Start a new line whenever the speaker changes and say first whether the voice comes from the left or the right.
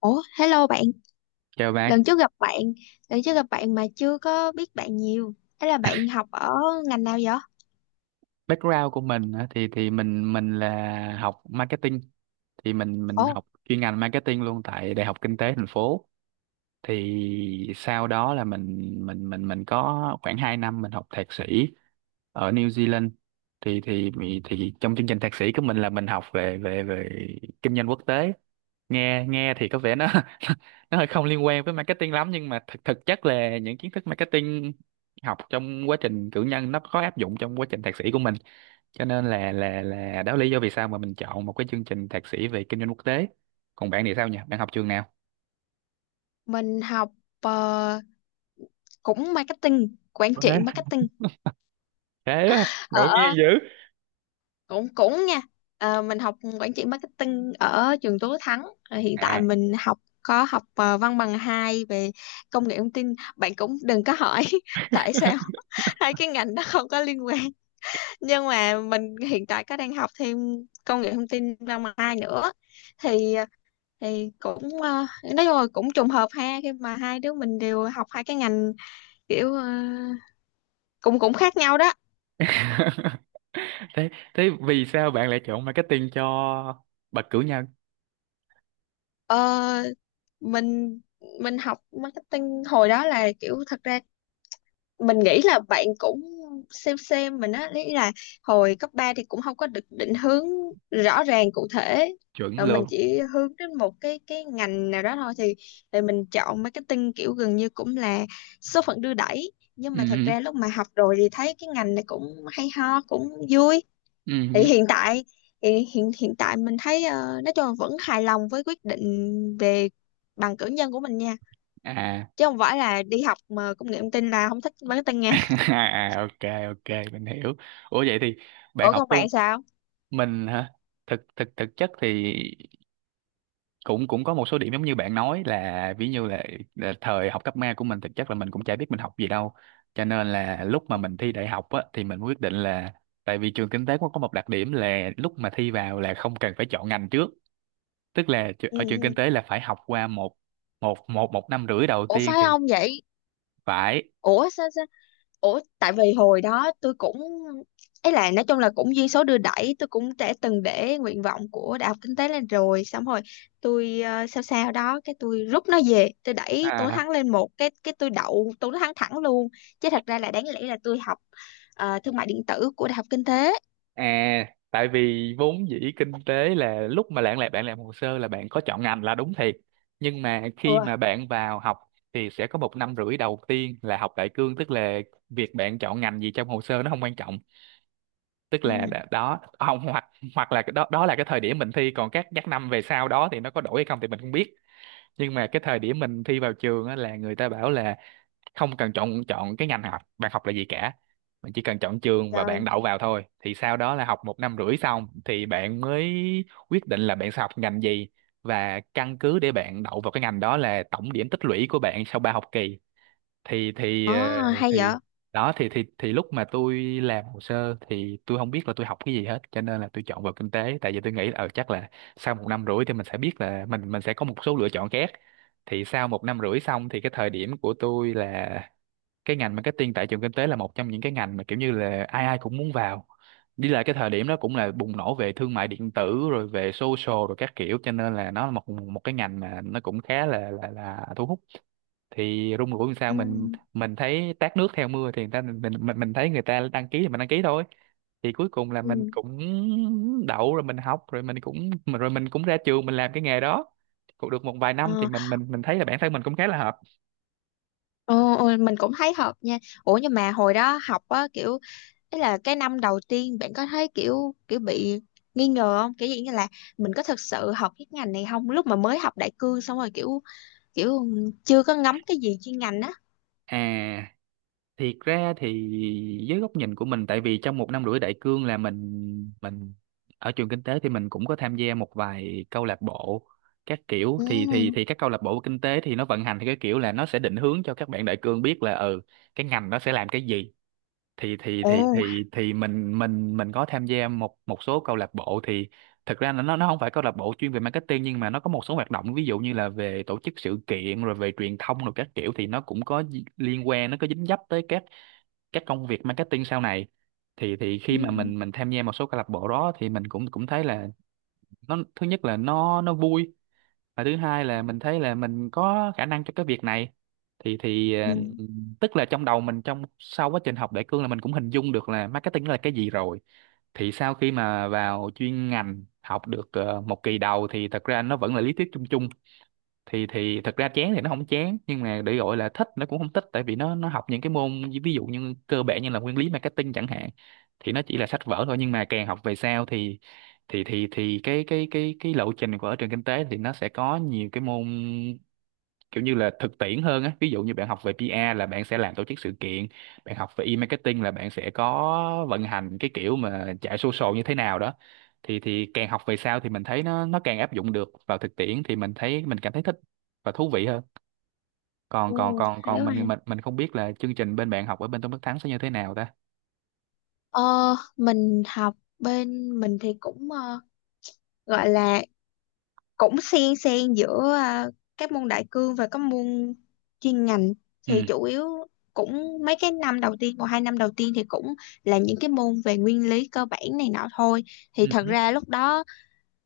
left: Ủa, hello bạn,
right: Chào bạn.
left: lần trước gặp bạn, lần trước gặp bạn mà chưa có biết bạn nhiều. Thế là bạn học ở ngành nào vậy?
right: Background của mình á, thì mình là học marketing, thì mình
left: Ồ,
right: học chuyên ngành marketing luôn tại Đại học Kinh tế thành phố. Thì sau đó là mình có khoảng 2 năm mình học thạc sĩ ở New Zealand. thì thì thì trong chương trình thạc sĩ của mình là mình học về về về kinh doanh quốc tế. Nghe nghe thì có vẻ nó nó hơi không liên quan với marketing lắm, nhưng mà thực thực chất là những kiến thức marketing học trong quá trình cử nhân nó có áp dụng trong quá trình thạc sĩ của mình, cho nên là đó là lý do vì sao mà mình chọn một cái chương trình thạc sĩ về kinh doanh quốc tế. Còn bạn thì sao nhỉ, bạn học trường nào?
left: mình học ờ, cũng marketing, quản trị
right: Ok.
left: marketing.
right: Thế á, ngẫu nhiên
left: Ở
right: dữ.
left: cũng cũng nha. Ờ, mình học quản trị marketing ở trường Tú Thắng. Ờ, hiện tại
right: À.
left: mình học văn bằng 2 về công nghệ thông tin. Bạn cũng đừng có hỏi tại sao hai cái ngành đó không có liên quan. Nhưng mà mình hiện tại có đang học thêm công nghệ thông tin năm hai nữa thì thì cũng nói chung là cũng trùng hợp ha, khi mà hai đứa mình đều học hai cái ngành kiểu cũng cũng khác nhau đó.
right: thế thế vì sao bạn lại chọn marketing cho bậc cử nhân?
left: Ờ, mình mình học marketing hồi đó là kiểu, thật ra mình nghĩ là bạn cũng xem mình á, lý là hồi cấp 3 thì cũng không có được định hướng rõ ràng cụ thể,
right: Chuẩn
left: rồi mình
right: luôn.
left: chỉ hướng đến một cái ngành nào đó thôi, thì mình chọn marketing kiểu gần như cũng là số phận đưa đẩy, nhưng mà thật
right: Ừ,
left: ra lúc mà học rồi thì thấy cái ngành này cũng hay ho, cũng vui. thì
right: ừ.
left: hiện tại thì hiện hiện tại mình thấy nói chung là vẫn hài lòng với quyết định về bằng cử nhân của mình nha,
right: À.
left: chứ không phải là đi học mà công nghệ thông tin là không thích marketing.
right: À, ok, ok, mình hiểu. Ủa vậy thì bạn
left: Ủa
right: học
left: còn
right: tu.
left: bạn sao?
right: Mình hả? Thực thực thực chất thì cũng cũng có một số điểm giống như bạn nói, là ví như là thời học cấp ba của mình thực chất là mình cũng chả biết mình học gì đâu, cho nên là lúc mà mình thi đại học á, thì mình quyết định là, tại vì trường kinh tế cũng có một đặc điểm là lúc mà thi vào là không cần phải chọn ngành trước. Tức là
left: ừ
right: ở trường kinh
left: ừ.
right: tế là phải học qua một một năm rưỡi đầu
left: Ủa
right: tiên
left: phải
right: thì
left: không vậy?
right: phải.
left: Ủa sao sao? Ủa tại vì hồi đó tôi cũng, ấy là nói chung là cũng duyên số đưa đẩy, tôi cũng đã từng để nguyện vọng của đại học kinh tế lên, rồi xong rồi tôi sao sao đó, cái tôi rút nó về, tôi đẩy tôi
right: À.
left: thắng lên một cái tôi đậu tôi thắng thẳng luôn. Chứ thật ra là đáng lẽ là tôi học thương mại điện tử của đại học kinh tế.
right: À, tại vì vốn dĩ kinh tế là lúc mà bạn làm, bạn làm hồ sơ là bạn có chọn ngành là đúng thiệt. Nhưng mà khi
left: Ừ.
right: mà bạn vào học thì sẽ có một năm rưỡi đầu tiên là học đại cương, tức là việc bạn chọn ngành gì trong hồ sơ nó không quan trọng. Tức là
left: Ừ,
right: đó không, hoặc hoặc là cái đó đó là cái thời điểm mình thi, còn các năm về sau đó thì nó có đổi hay không thì mình không biết. Nhưng mà cái thời điểm mình thi vào trường á, là người ta bảo là không cần chọn chọn cái ngành học bạn học là gì cả, bạn chỉ cần chọn trường và bạn
left: trời.
right: đậu vào thôi, thì sau đó là học một năm rưỡi xong thì bạn mới quyết định là bạn sẽ học ngành gì, và căn cứ để bạn đậu vào cái ngành đó là tổng điểm tích lũy của bạn sau ba học kỳ. thì thì
left: ờ
right: ờ,
left: hay vậy.
right: thì đó, thì lúc mà tôi làm hồ sơ thì tôi không biết là tôi học cái gì hết, cho nên là tôi chọn vào kinh tế, tại vì tôi nghĩ là chắc là sau một năm rưỡi thì mình sẽ biết là mình sẽ có một số lựa chọn khác. Thì sau một năm rưỡi xong thì cái thời điểm của tôi là cái ngành marketing tại trường kinh tế là một trong những cái ngành mà kiểu như là ai ai cũng muốn vào. Đi lại cái thời điểm đó cũng là bùng nổ về thương mại điện tử, rồi về social rồi các kiểu, cho nên là nó là một một cái ngành mà nó cũng khá là thu hút. Thì rung rủi làm sao
left: Ừ.
right: mình thấy tát nước theo mưa, thì người ta, mình thấy người ta đăng ký thì mình đăng ký thôi. Thì cuối cùng là mình
left: Ừ.
right: cũng đậu, rồi mình học, rồi mình cũng rồi mình cũng ra trường, mình làm cái nghề đó cũng được một vài năm thì
left: Ờ.
right: mình thấy là bản thân mình cũng khá là hợp.
left: Ồ, ồ, mình cũng thấy hợp nha. Ủa nhưng mà hồi đó học á, kiểu ý là cái năm đầu tiên bạn có thấy kiểu kiểu bị nghi ngờ không? Kiểu gì như là mình có thực sự học cái ngành này không? Lúc mà mới học đại cương xong rồi kiểu, kiểu chưa có ngắm cái gì chuyên ngành á.
right: À, thiệt ra thì với góc nhìn của mình, tại vì trong một năm rưỡi đại cương là mình ở trường kinh tế thì mình cũng có tham gia một vài câu lạc bộ các kiểu.
left: Ừ.
right: Thì các câu lạc bộ kinh tế thì nó vận hành theo cái kiểu là nó sẽ định hướng cho các bạn đại cương biết là ừ cái ngành nó sẽ làm cái gì. thì thì thì
left: Ồ.
right: thì thì mình mình mình có tham gia một một số câu lạc bộ. Thì thực ra là nó không phải câu lạc bộ chuyên về marketing, nhưng mà nó có một số hoạt động ví dụ như là về tổ chức sự kiện rồi về truyền thông rồi các kiểu, thì nó cũng có liên quan, nó có dính dấp tới các công việc marketing sau này. Thì
left: Ừ.
right: khi mà mình tham gia một số câu lạc bộ đó thì mình cũng cũng thấy là nó, thứ nhất là nó vui, và thứ hai là mình thấy là mình có khả năng cho cái việc này. thì thì
left: Ừ.
right: ờ, Tức là trong đầu mình, trong sau quá trình học đại cương là mình cũng hình dung được là marketing là cái gì rồi. Thì sau khi mà vào chuyên ngành học được một kỳ đầu thì thật ra nó vẫn là lý thuyết chung chung. Thì Thật ra chán thì nó không chán, nhưng mà để gọi là thích nó cũng không thích, tại vì nó học những cái môn ví dụ như cơ bản như là nguyên lý marketing chẳng hạn, thì nó chỉ là sách vở thôi. Nhưng mà càng học về sau thì cái lộ trình của ở trường kinh tế thì nó sẽ có nhiều cái môn kiểu như là thực tiễn hơn á, ví dụ như bạn học về PR là bạn sẽ làm tổ chức sự kiện, bạn học về e-marketing là bạn sẽ có vận hành cái kiểu mà chạy social như thế nào đó. Thì càng học về sau thì mình thấy nó càng áp dụng được vào thực tiễn, thì mình thấy mình cảm thấy thích và thú vị hơn. còn
left: Ừ.
right: còn còn
left: Hay
right: còn
left: quá.
right: mình mình mình không biết là chương trình bên bạn học ở bên Tôn Đức Thắng sẽ như thế nào ta.
left: Ờ, mình học bên mình thì cũng gọi là cũng xen xen giữa các môn đại cương và các môn chuyên ngành,
right: Ừ.
left: thì chủ yếu cũng mấy cái năm đầu tiên, một hai năm đầu tiên thì cũng là những cái môn về nguyên lý cơ bản này nọ thôi. Thì
right: Ừ.
left: thật ra lúc đó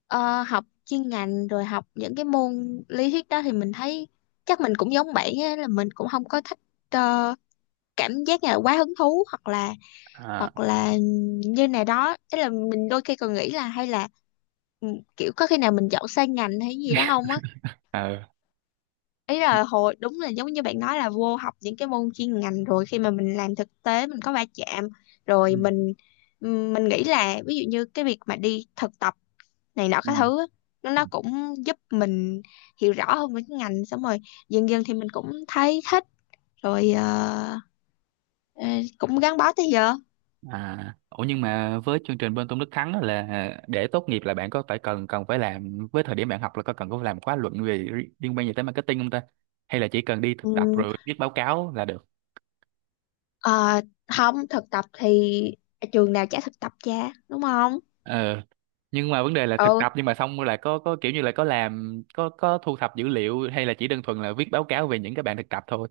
left: học chuyên ngành rồi học những cái môn lý thuyết đó thì mình thấy, chắc mình cũng giống bạn á, là mình cũng không có thích ờ, cảm giác như là quá hứng thú. Hoặc là,
right: À.
left: hoặc là như này đó, ý là mình đôi khi còn nghĩ là hay là ừ, kiểu có khi nào mình chọn sai ngành hay gì đó không á.
right: Ờ.
left: Ý
right: Ừ.
left: là hồi đúng là giống như bạn nói là vô học những cái môn chuyên ngành rồi, khi mà mình làm thực tế mình có va chạm
right: Ừ.
left: rồi mình, mình nghĩ là ví dụ như cái việc mà đi thực tập này nọ
right: Ừ.
left: các thứ á, nó cũng giúp mình hiểu rõ hơn về cái ngành, xong rồi dần dần thì mình cũng thấy thích rồi. Ờ, ờ, Cũng gắn bó tới giờ.
right: À, ủa nhưng mà với chương trình bên Tôn Đức Thắng á, là để tốt nghiệp là bạn có phải cần, phải làm, với thời điểm bạn học là có cần, có phải làm khóa luận về liên quan gì tới marketing không ta? Hay là chỉ cần đi thực tập
left: Ừ.
right: rồi viết báo cáo là được?
left: Ờ, không thực tập thì trường nào trả thực tập cha, đúng không?
right: Ờ. Nhưng mà vấn đề là thực
left: Ừ.
right: tập nhưng mà xong rồi là có kiểu như là có làm, có thu thập dữ liệu, hay là chỉ đơn thuần là viết báo cáo về những cái bạn thực tập thôi.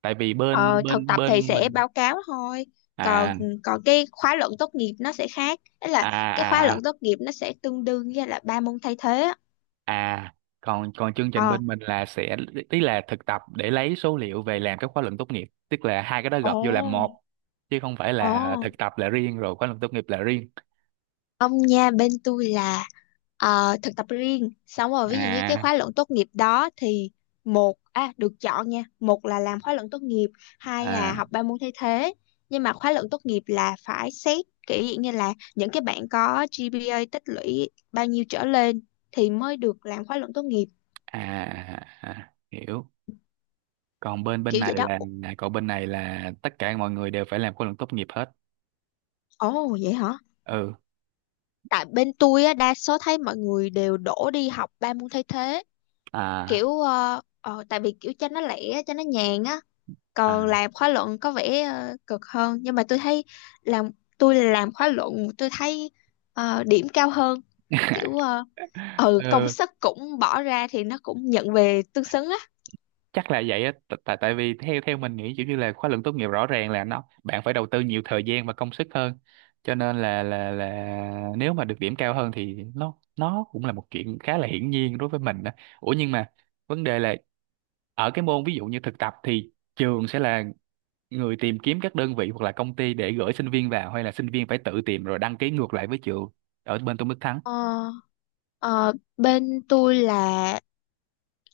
right: Tại vì
left: Ờ,
right: bên
left: thực
right: bên
left: tập thì
right: bên
left: sẽ
right: mình.
left: báo cáo thôi. Còn
right: À.
left: Còn cái khóa luận tốt nghiệp nó sẽ khác. Đấy là
right: À.
left: cái khóa luận
right: À.
left: tốt nghiệp nó sẽ tương đương với là ba môn thay thế á.
right: À, còn còn chương trình
left: Ờ.
right: bên mình là sẽ, tức là thực tập để lấy số liệu về làm các khóa luận tốt nghiệp, tức là hai cái đó
left: Ồ.
right: gộp vô làm một, chứ không phải
left: Ồ.
right: là thực tập là riêng rồi khóa luận tốt nghiệp là riêng.
left: Ông nha, bên tôi là thực tập riêng, xong rồi ví dụ như cái
right: À
left: khóa luận tốt nghiệp đó thì, một à được chọn nha, một là làm khóa luận tốt nghiệp, hai là
right: à
left: học ba môn thay thế. Nhưng mà khóa luận tốt nghiệp là phải xét kiểu dạng như là những cái bạn có GPA tích lũy bao nhiêu trở lên thì mới được làm khóa luận tốt nghiệp.
right: à, à hiểu. Còn bên bên
left: Kiểu vậy
right: này
left: đó.
right: là, còn bên này là tất cả mọi người đều phải làm khóa luận tốt nghiệp hết.
left: Ồ vậy hả.
right: Ừ.
left: Tại bên tôi á, đa số thấy mọi người đều đổ đi học ba môn thay thế,
right: À,
left: kiểu tại vì kiểu cho nó lẻ cho nó nhàn á.
right: à.
left: Còn làm khóa luận có vẻ cực hơn, nhưng mà tôi thấy làm tôi làm khóa luận tôi thấy điểm cao hơn. Kiểu ừ, công
right: Ừ,
left: sức cũng bỏ ra thì nó cũng nhận về tương xứng á.
right: chắc là vậy á, tại, tại vì theo theo mình nghĩ kiểu như là khóa luận tốt nghiệp rõ ràng là nó bạn phải đầu tư nhiều thời gian và công sức hơn, cho nên là nếu mà được điểm cao hơn thì nó cũng là một chuyện khá là hiển nhiên đối với mình đó. Ủa nhưng mà vấn đề là, ở cái môn ví dụ như thực tập thì trường sẽ là người tìm kiếm các đơn vị hoặc là công ty để gửi sinh viên vào, hay là sinh viên phải tự tìm rồi đăng ký ngược lại với trường ở bên Tôn Đức Thắng.
left: ờ, ờ, Bên tôi là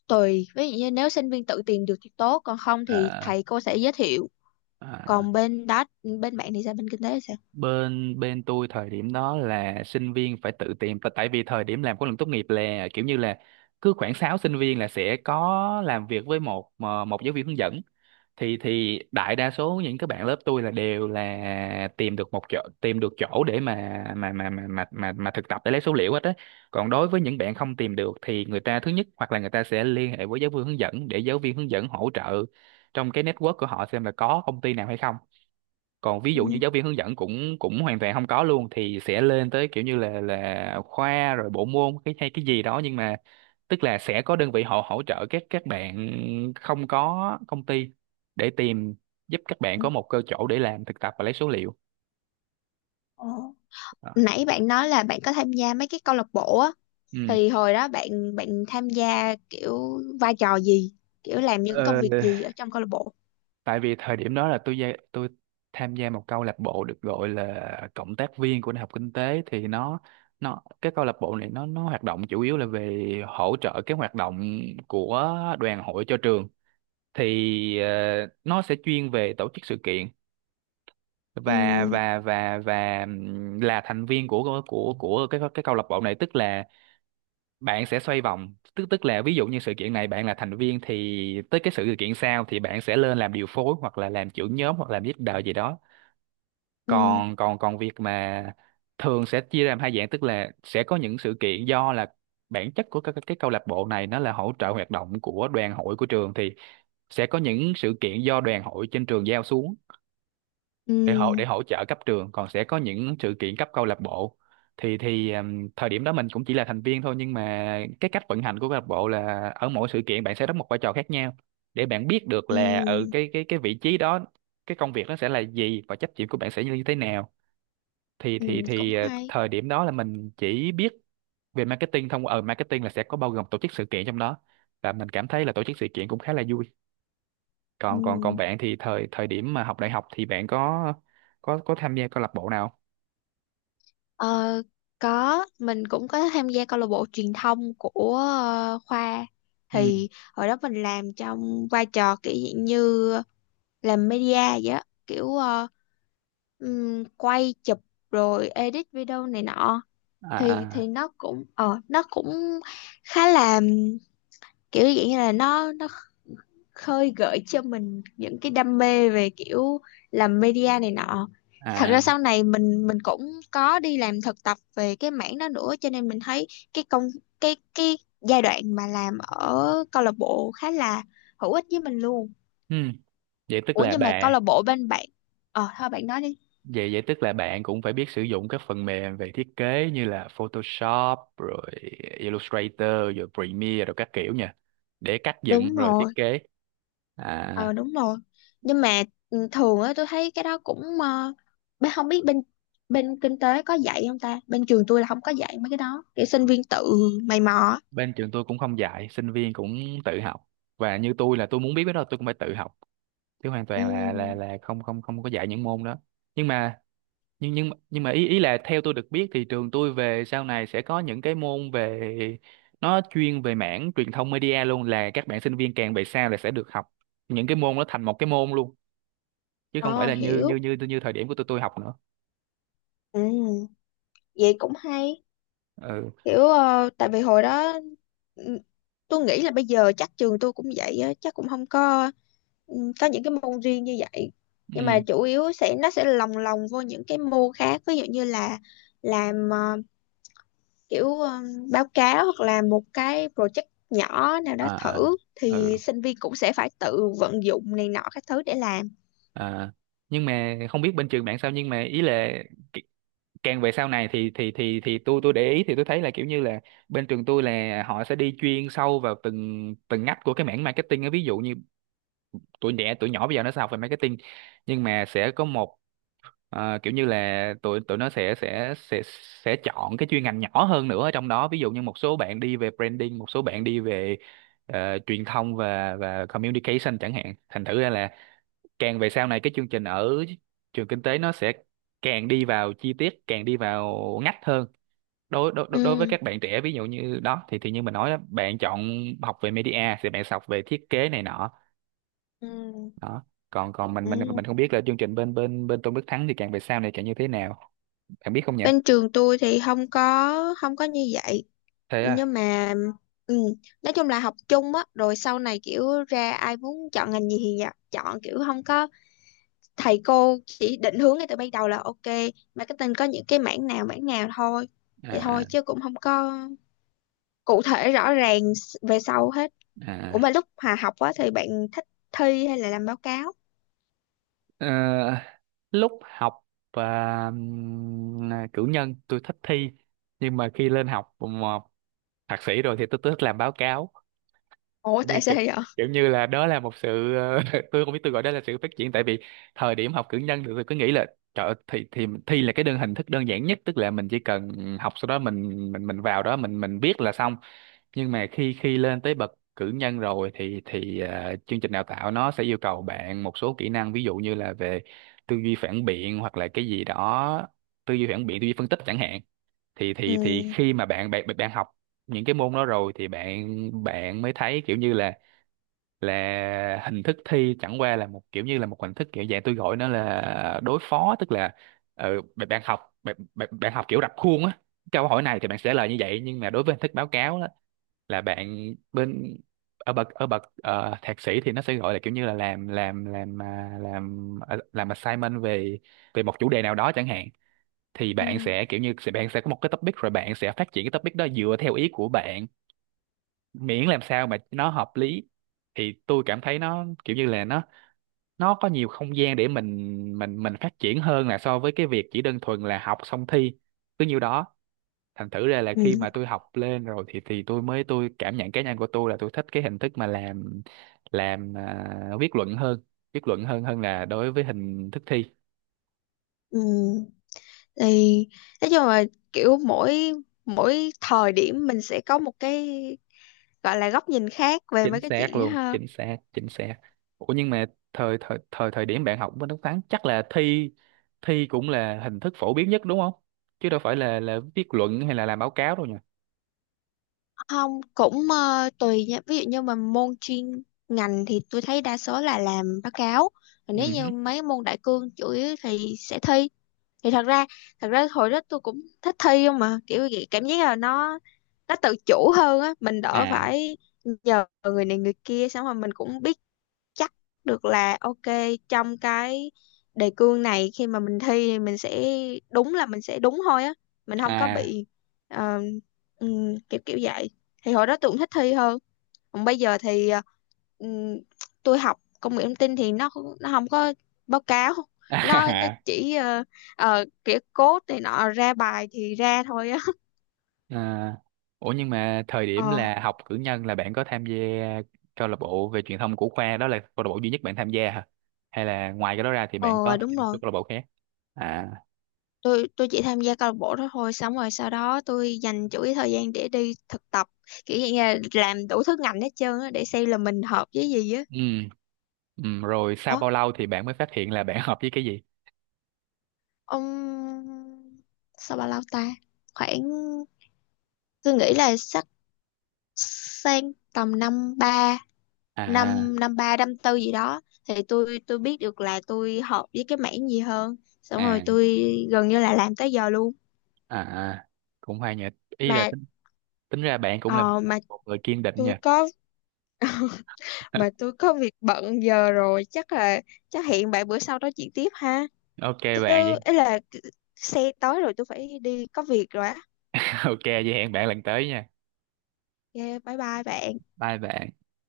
left: tùy, ví dụ như nếu sinh viên tự tìm được thì tốt, còn không thì
right: À,
left: thầy cô sẽ giới thiệu.
right: à.
left: Còn bên đó, bên bạn thì sao, bên kinh tế thì sao?
right: Bên bên tôi thời điểm đó là sinh viên phải tự tìm tại tại vì thời điểm làm khóa luận tốt nghiệp là kiểu như là cứ khoảng 6 sinh viên là sẽ có làm việc với một giáo viên hướng dẫn. Thì đại đa số những các bạn lớp tôi là đều là tìm được một chỗ, tìm được chỗ để mà thực tập để lấy số liệu hết á. Còn đối với những bạn không tìm được thì người ta thứ nhất hoặc là người ta sẽ liên hệ với giáo viên hướng dẫn để giáo viên hướng dẫn hỗ trợ trong cái network của họ xem là có công ty nào hay không. Còn ví dụ như
left: Ừ.
right: giáo viên hướng dẫn cũng cũng hoàn toàn không có luôn thì sẽ lên tới kiểu như là khoa rồi bộ môn cái hay cái gì đó. Nhưng mà tức là sẽ có đơn vị họ hỗ trợ các bạn không có công ty để tìm, giúp các bạn có một cơ chỗ để làm thực tập và lấy số liệu.
left: Ờ.
right: Đó.
left: Nãy bạn nói là bạn có tham gia mấy cái câu lạc bộ á,
right: Ừ.
left: thì hồi đó bạn bạn tham gia kiểu vai trò gì, kiểu làm những công
right: Ờ,
left: việc gì ở trong câu lạc bộ?
right: Tại vì thời điểm đó là tôi tham gia một câu lạc bộ được gọi là cộng tác viên của Đại học Kinh tế. Thì nó cái câu lạc bộ này nó hoạt động chủ yếu là về hỗ trợ cái hoạt động của đoàn hội cho trường. Thì nó sẽ chuyên về tổ chức sự kiện. và
left: Ừ.
right: và và và ừm, là thành viên của của cái câu lạc bộ này tức là bạn sẽ xoay vòng, tức tức là ví dụ như sự kiện này bạn là thành viên thì tới cái sự kiện sau thì bạn sẽ lên làm điều phối hoặc là làm trưởng nhóm hoặc làm leader gì đó.
left: Ừ.
right: Còn còn còn việc mà thường sẽ chia ra làm hai dạng, tức là sẽ có những sự kiện do là bản chất của các cái câu lạc bộ này nó là hỗ trợ hoạt động của đoàn hội của trường thì sẽ có những sự kiện do đoàn hội trên trường giao xuống
left: Ừ.
right: để hỗ trợ cấp trường, còn sẽ có những sự kiện cấp câu lạc bộ. Thì thời điểm đó mình cũng chỉ là thành viên thôi, nhưng mà cái cách vận hành của câu lạc bộ là ở mỗi sự kiện bạn sẽ đóng một vai trò khác nhau để bạn biết được là ở
left: Ừm.
right: cái vị trí đó cái công việc nó sẽ là gì và trách nhiệm của bạn sẽ như thế nào.
left: Ừm, cũng hay.
right: Thời điểm đó là mình chỉ biết về marketing thông ở marketing, là sẽ có bao gồm tổ chức sự kiện trong đó, và mình cảm thấy là tổ chức sự kiện cũng khá là vui. Còn còn còn
left: Ừm.
right: bạn thì thời thời điểm mà học đại học thì bạn có có tham gia câu lạc bộ nào?
left: Ờ, có, mình cũng có tham gia câu lạc bộ truyền thông của khoa.
right: Ừ.
left: Thì hồi đó mình làm trong vai trò kiểu dạng như làm media vậy á, kiểu quay chụp rồi edit video này nọ. thì
right: À.
left: thì nó cũng, nó cũng khá là kiểu dạng như là nó khơi gợi cho mình những cái đam mê về kiểu làm media này nọ. Thật
right: À.
left: ra sau này mình cũng có đi làm thực tập về cái mảng đó nữa, cho nên mình thấy cái công cái giai đoạn mà làm ở câu lạc bộ khá là hữu ích với mình luôn.
right: Ừ. vậy tức
left: Ủa
right: là
left: nhưng mà câu
right: bà
left: lạc bộ bên bạn, ờ thôi bạn nói đi.
right: Vậy vậy tức là bạn cũng phải biết sử dụng các phần mềm về thiết kế như là Photoshop rồi Illustrator rồi Premiere rồi các kiểu nha, để cắt dựng
left: Đúng
right: rồi thiết
left: rồi.
right: kế.
left: Ờ
right: À.
left: đúng rồi. Nhưng mà ừ, thường á tôi thấy cái đó cũng bé- không biết bên bên kinh tế có dạy không ta, bên trường tôi là không có dạy mấy cái đó, kiểu sinh viên tự mày mò á.
right: Bên trường tôi cũng không dạy, sinh viên cũng tự học. Và như tôi là tôi muốn biết cái đó tôi cũng phải tự học chứ hoàn
left: Ừ.
right: toàn là không không không có dạy những môn đó. Nhưng mà nhưng mà ý ý là theo tôi được biết thì trường tôi về sau này sẽ có những cái môn về, nó chuyên về mảng truyền thông media luôn, là các bạn sinh viên càng về sau là sẽ được học những cái môn, nó thành một cái môn luôn, chứ không phải
left: Ờ
right: là như
left: hiểu.
right: như thời điểm của tôi học nữa.
left: Ừ, vậy cũng hay.
right: Ừ.
left: Kiểu tại vì hồi đó ừ, tôi nghĩ là bây giờ chắc trường tôi cũng vậy á, chắc cũng không có có những cái môn riêng như vậy. Nhưng mà
right: Ừ.
left: chủ yếu sẽ, nó sẽ lồng lồng vô những cái môn khác, ví dụ như là làm kiểu báo cáo, hoặc là một cái project nhỏ nào đó
right: À,
left: thử,
right: à. Ừ.
left: thì sinh viên cũng sẽ phải tự vận dụng này nọ các thứ để làm.
right: À. Nhưng mà không biết bên trường bạn sao, nhưng mà ý là c- càng về sau này thì thì tôi để ý thì tôi thấy là kiểu như là bên trường tôi là họ sẽ đi chuyên sâu vào từng từng ngách của cái mảng marketing á, ví dụ như tuổi trẻ tuổi nhỏ bây giờ nó sẽ học về marketing, nhưng mà sẽ có một, kiểu như là tụi tụi nó sẽ sẽ chọn cái chuyên ngành nhỏ hơn nữa ở trong đó, ví dụ như một số bạn đi về branding, một số bạn đi về truyền thông và communication chẳng hạn. Thành thử ra là càng về sau này cái chương trình ở trường kinh tế nó sẽ càng đi vào chi tiết, càng đi vào ngách hơn. Đối đối đối đối với
left: Ừ.
right: các bạn trẻ ví dụ như đó thì như mình nói đó, bạn chọn học về media thì bạn sẽ học về thiết kế này nọ.
left: Ừ.
right: Đó. Còn còn
left: Ừ.
right: mình không biết là chương trình bên bên bên Tôn Đức Thắng thì càng về sau này càng như thế nào, bạn biết không nhỉ?
left: Bên trường tôi thì không có như vậy,
right: Thế à?
left: nhưng mà ừ, nói chung là học chung á, rồi sau này kiểu ra ai muốn chọn ngành gì thì dạ, chọn, kiểu không có thầy cô chỉ định hướng ngay từ ban đầu là ok, marketing có những cái mảng nào, mảng nào thôi, vậy thôi,
right: À,
left: chứ cũng không có cụ thể rõ ràng s- về sau hết. Ủa
right: à.
left: mà lúc hòa học á thì bạn thích thi hay là làm báo cáo?
right: Ờ, Lúc học à, cử nhân tôi thích thi, nhưng mà khi lên học mà thạc sĩ rồi thì tôi thích làm báo cáo.
left: Ủa
right: Kiểu như
left: tại sao vậy?
right: kiểu như là đó là một sự tôi không biết, tôi gọi đó là sự phát triển. Tại vì thời điểm học cử nhân thì tôi cứ nghĩ là Trời ơi, thì thi là cái đơn hình thức đơn giản nhất, tức là mình chỉ cần học sau đó mình mình vào đó mình viết là xong. Nhưng mà khi khi lên tới bậc cử nhân rồi thì chương trình đào tạo nó sẽ yêu cầu bạn một số kỹ năng, ví dụ như là về tư duy phản biện hoặc là cái gì đó, tư duy phản biện tư duy phân tích chẳng hạn. Thì
left: Ừ.
right: khi mà bạn bạn bạn học những cái môn đó rồi thì bạn bạn mới thấy kiểu như là hình thức thi chẳng qua là một kiểu như là một hình thức kiểu dạng tôi gọi nó là đối phó, tức là bạn bạn học bạn học kiểu rập khuôn á, câu hỏi này thì bạn sẽ lời như vậy. Nhưng mà đối với hình thức báo cáo á, là bạn bên ở bậc thạc sĩ thì nó sẽ gọi là kiểu như là làm làm assignment về về một chủ đề nào đó chẳng hạn, thì bạn
left: Ừ.
right: sẽ kiểu như bạn sẽ có một cái topic rồi bạn sẽ phát triển cái topic đó dựa theo ý của bạn, miễn làm sao mà nó hợp lý. Thì tôi cảm thấy nó kiểu như là nó có nhiều không gian để mình mình phát triển hơn là so với cái việc chỉ đơn thuần là học xong thi cứ nhiêu đó. Thành thử ra là khi
left: Ừ.
right: mà tôi học lên rồi thì tôi mới, tôi cảm nhận cá nhân của tôi là tôi thích cái hình thức mà làm viết luận hơn, viết luận hơn hơn là đối với hình thức thi.
left: Ừ. Thì nói chung là kiểu mỗi mỗi thời điểm mình sẽ có một cái gọi là góc nhìn khác về
right: Chính
left: mấy cái
right: xác
left: chuyện đó
right: luôn,
left: ha.
right: chính xác, chính xác. Ủa, nhưng mà thời thời thời thời điểm bạn học bên Đức Thắng chắc là thi, thi cũng là hình thức phổ biến nhất đúng không, chứ đâu phải là viết luận hay là làm báo cáo đâu nhỉ?
left: Không, cũng tùy nha. Ví dụ như mà môn chuyên ngành thì tôi thấy đa số là làm báo cáo. Còn
right: Ừ
left: nếu như
right: hứ.
left: mấy môn đại cương chủ yếu thì sẽ thi. Thì thật ra Thật ra hồi đó tôi cũng thích thi không, mà kiểu vậy cảm giác là nó tự chủ hơn á, mình đỡ
right: À.
left: phải nhờ người này người kia, xong rồi mình cũng biết chắc được là ok, trong cái đề cương này khi mà mình thi thì mình sẽ đúng, là mình sẽ đúng thôi á, mình không có
right: À.
left: bị ờ, kiểu kiểu vậy. Thì hồi đó tôi cũng thích thi hơn. Còn bây giờ thì ừm, tôi học công nghệ thông tin thì nó không có báo cáo, nó chỉ kiểu code này nọ, ra bài thì ra thôi á
right: À, ủa nhưng mà thời điểm
left: ờ.
right: là học cử nhân là bạn có tham gia câu lạc bộ về truyền thông của khoa, đó là câu lạc bộ duy nhất bạn tham gia hả? Hay là ngoài cái đó ra thì bạn có
left: Ờ
right: tham
left: đúng
right: gia một số
left: rồi.
right: câu lạc bộ khác? À.
left: Tôi chỉ tham gia câu lạc bộ đó thôi, xong rồi sau đó tôi dành chủ yếu thời gian để đi thực tập, kiểu như là làm đủ thứ ngành hết trơn á, để xem là mình hợp với gì á.
right: Ừ. Ừ, rồi sau
left: Ủa,
right: bao lâu thì bạn mới phát hiện là bạn hợp với cái gì?
left: ông sao bao lâu ta, khoảng, tôi nghĩ là sắp sang tầm năm ba,
right: À,
left: năm năm ba năm tư gì đó, thì tôi biết được là tôi hợp với cái mảng gì hơn, xong rồi
right: à.
left: tôi gần như là làm tới giờ luôn.
right: À, à, cũng hay nhỉ. Ý là
left: Mà
right: tính ra bạn cũng là
left: ờ, mà
right: một người kiên định nhỉ?
left: tôi có mà tôi có việc bận giờ rồi, chắc là chắc hẹn bạn bữa sau nói chuyện tiếp ha.
right: Ok bạn,
left: Chứ ấy là xe tới rồi, tôi phải đi có việc rồi á.
right: ok vậy hẹn bạn lần tới nha.
left: Yeah, bye bye bạn.
right: Bye bạn.